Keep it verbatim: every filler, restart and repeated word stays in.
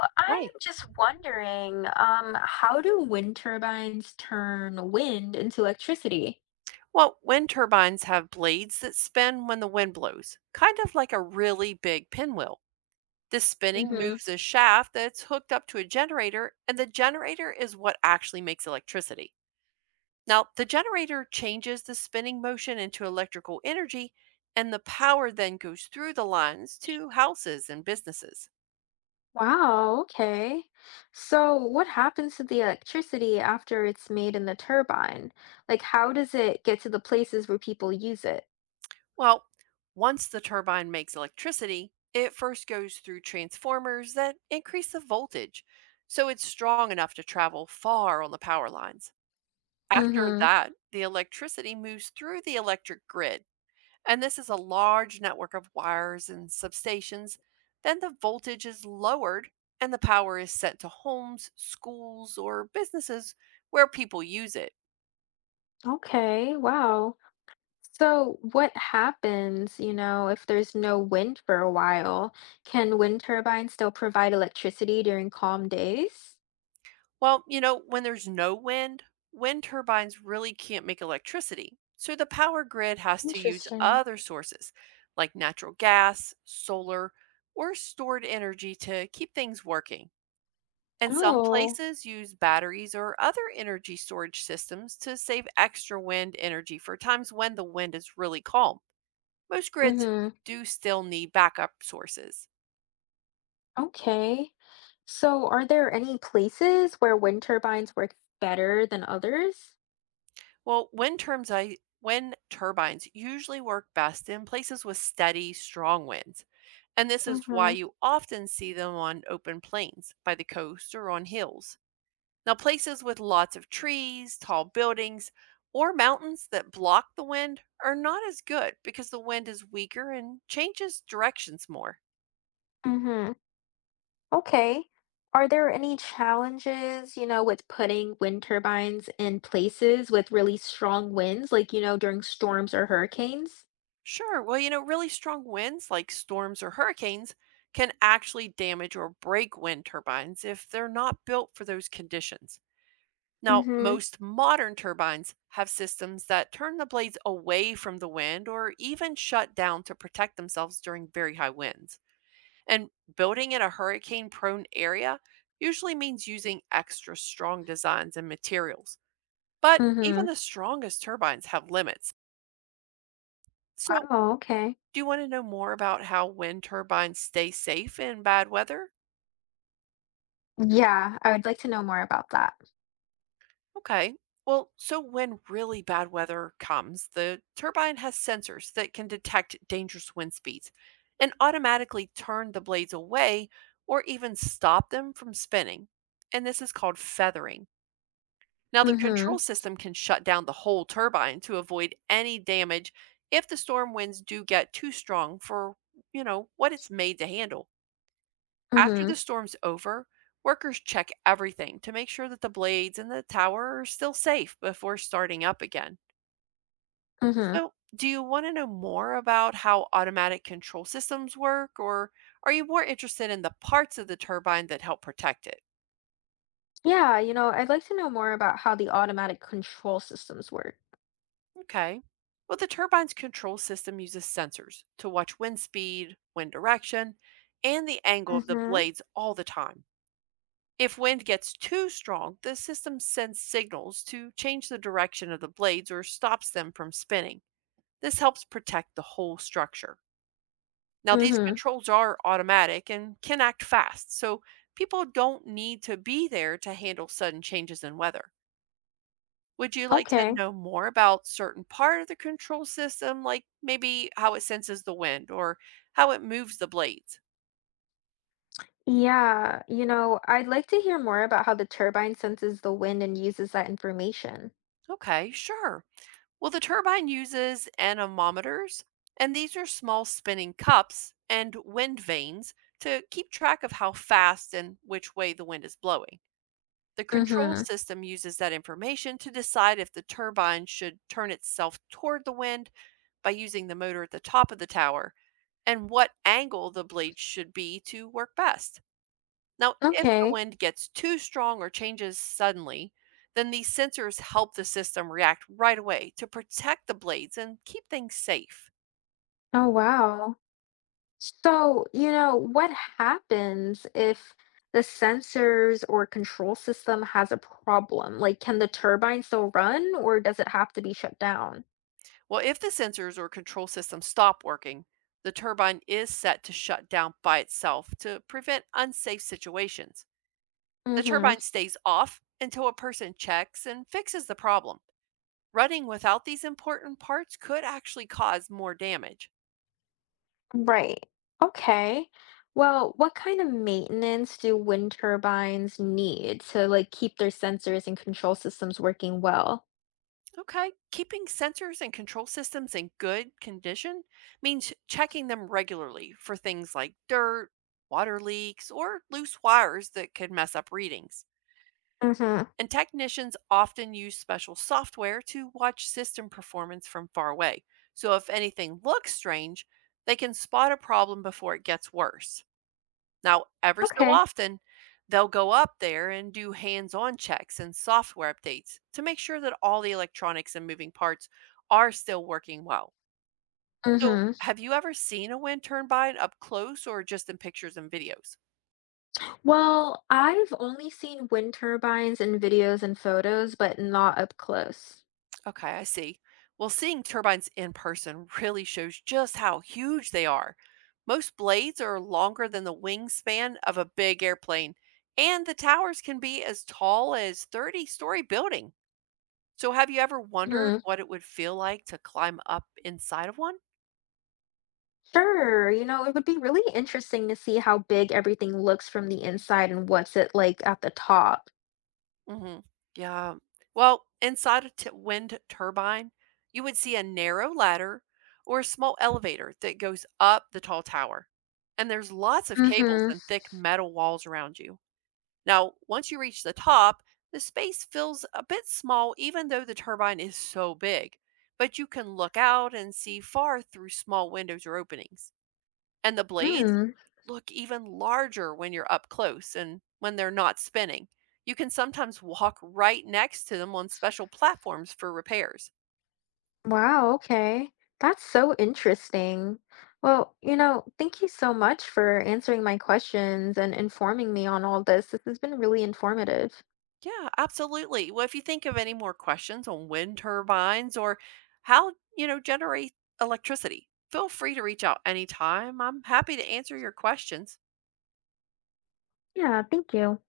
I'm Right. just wondering, um, how do wind turbines turn wind into electricity? Well, wind turbines have blades that spin when the wind blows, kind of like a really big pinwheel. This spinning Hmm. moves a shaft that's hooked up to a generator, and the generator is what actually makes electricity. Now, the generator changes the spinning motion into electrical energy, and the power then goes through the lines to houses and businesses. Wow, okay. So what happens to the electricity after it's made in the turbine? Like, how does it get to the places where people use it? Well, once the turbine makes electricity, it first goes through transformers that increase the voltage so it's strong enough to travel far on the power lines. After Mm-hmm. that, the electricity moves through the electric grid, and this is a large network of wires and substations. Then the voltage is lowered and the power is sent to homes, schools, or businesses where people use it. Okay, wow. So what happens, you know, if there's no wind for a while? Can wind turbines still provide electricity during calm days? Well, you know, when there's no wind, wind turbines really can't make electricity. So the power grid has to use Interesting. other sources like natural gas, solar, or stored energy to keep things working. And some Oh. places use batteries or other energy storage systems to save extra wind energy for times when the wind is really calm. Most grids Mm-hmm. do still need backup sources. Okay. So, are there any places where wind turbines work better than others? Well, wind terms I wind turbines usually work best in places with steady, strong winds, and this is why Mm-hmm. you often see them on open plains, by the coast, or on hills. Now, places with lots of trees, tall buildings, or mountains that block the wind are not as good because the wind is weaker and changes directions more. Mm-hmm. Okay. Are there any challenges, you know, with putting wind turbines in places with really strong winds, like, you know, during storms or hurricanes? Sure, well, you know, really strong winds like storms or hurricanes can actually damage or break wind turbines if they're not built for those conditions. Now, Mm-hmm. most modern turbines have systems that turn the blades away from the wind or even shut down to protect themselves during very high winds. And building in a hurricane prone area usually means using extra strong designs and materials. But Mm-hmm. even the strongest turbines have limits. So, Oh, okay. do you want to know more about how wind turbines stay safe in bad weather? Yeah, I would like to know more about that. Okay. Well, so when really bad weather comes, the turbine has sensors that can detect dangerous wind speeds and automatically turn the blades away or even stop them from spinning. And this is called feathering. Now, the Mm-hmm. control system can shut down the whole turbine to avoid any damage if the storm winds do get too strong for, you know, what it's made to handle. After Mm-hmm. the storm's over, workers check everything to make sure that the blades and the tower are still safe before starting up again. Mm-hmm. So, do you want to know more about how automatic control systems work, or are you more interested in the parts of the turbine that help protect it? Yeah, you know, I'd like to know more about how the automatic control systems work. Okay. Well, the turbine's control system uses sensors to watch wind speed, wind direction, and the angle of the Mm-hmm. blades all the time. If wind gets too strong, the system sends signals to change the direction of the blades or stops them from spinning. This helps protect the whole structure. Now, these Mhm. controls are automatic and can act fast, so people don't need to be there to handle sudden changes in weather. Would you like to Okay. know more about certain part of the control system, like maybe how it senses the wind or how it moves the blades? Yeah, you know, I'd like to hear more about how the turbine senses the wind and uses that information. Okay, sure. Well, the turbine uses anemometers, and these are small spinning cups and wind vanes to keep track of how fast and which way the wind is blowing. The control Mhm. system uses that information to decide if the turbine should turn itself toward the wind by using the motor at the top of the tower and what angle the blades should be to work best. Now, if the Okay. wind gets too strong or changes suddenly, then these sensors help the system react right away to protect the blades and keep things safe. Oh, wow. So, you know, what happens if the sensors or control system has a problem? Like, can the turbine still run or does it have to be shut down? Well, if the sensors or control system stop working, the turbine is set to shut down by itself to prevent unsafe situations. The Mhm. turbine stays off until a person checks and fixes the problem. Running without these important parts could actually cause more damage. Right. Okay. Well, what kind of maintenance do wind turbines need to like keep their sensors and control systems working well? Okay. Keeping sensors and control systems in good condition means checking them regularly for things like dirt, water leaks, or loose wires that could mess up readings. Mm-hmm. And technicians often use special software to watch system performance from far away. So if anything looks strange, they can spot a problem before it gets worse. Now, every so Okay. often, they'll go up there and do hands on checks and software updates to make sure that all the electronics and moving parts are still working well. So, Mm-hmm. have you ever seen a wind turbine up close or just in pictures and videos? Well, I've only seen wind turbines in videos and photos, but not up close. Okay, I see. Well, seeing turbines in person really shows just how huge they are. Most blades are longer than the wingspan of a big airplane, and the towers can be as tall as thirty story buildings. So have you ever wondered Hmm. what it would feel like to climb up inside of one? Sure. You know, it would be really interesting to see how big everything looks from the inside and what's it like at the top. Mhm. Yeah. Well, inside a t- wind turbine, you would see a narrow ladder or a small elevator that goes up the tall tower. And there's lots of cables Mm-hmm. and thick metal walls around you. Now, once you reach the top, the space feels a bit small even though the turbine is so big. But you can look out and see far through small windows or openings. And the blades Hmm. look even larger when you're up close and when they're not spinning. You can sometimes walk right next to them on special platforms for repairs. Wow, okay. That's so interesting. Well, you know, thank you so much for answering my questions and informing me on all this. This has been really informative. Yeah, absolutely. Well, if you think of any more questions on wind turbines or how, you know, generate electricity, feel free to reach out anytime. I'm happy to answer your questions. Yeah, thank you.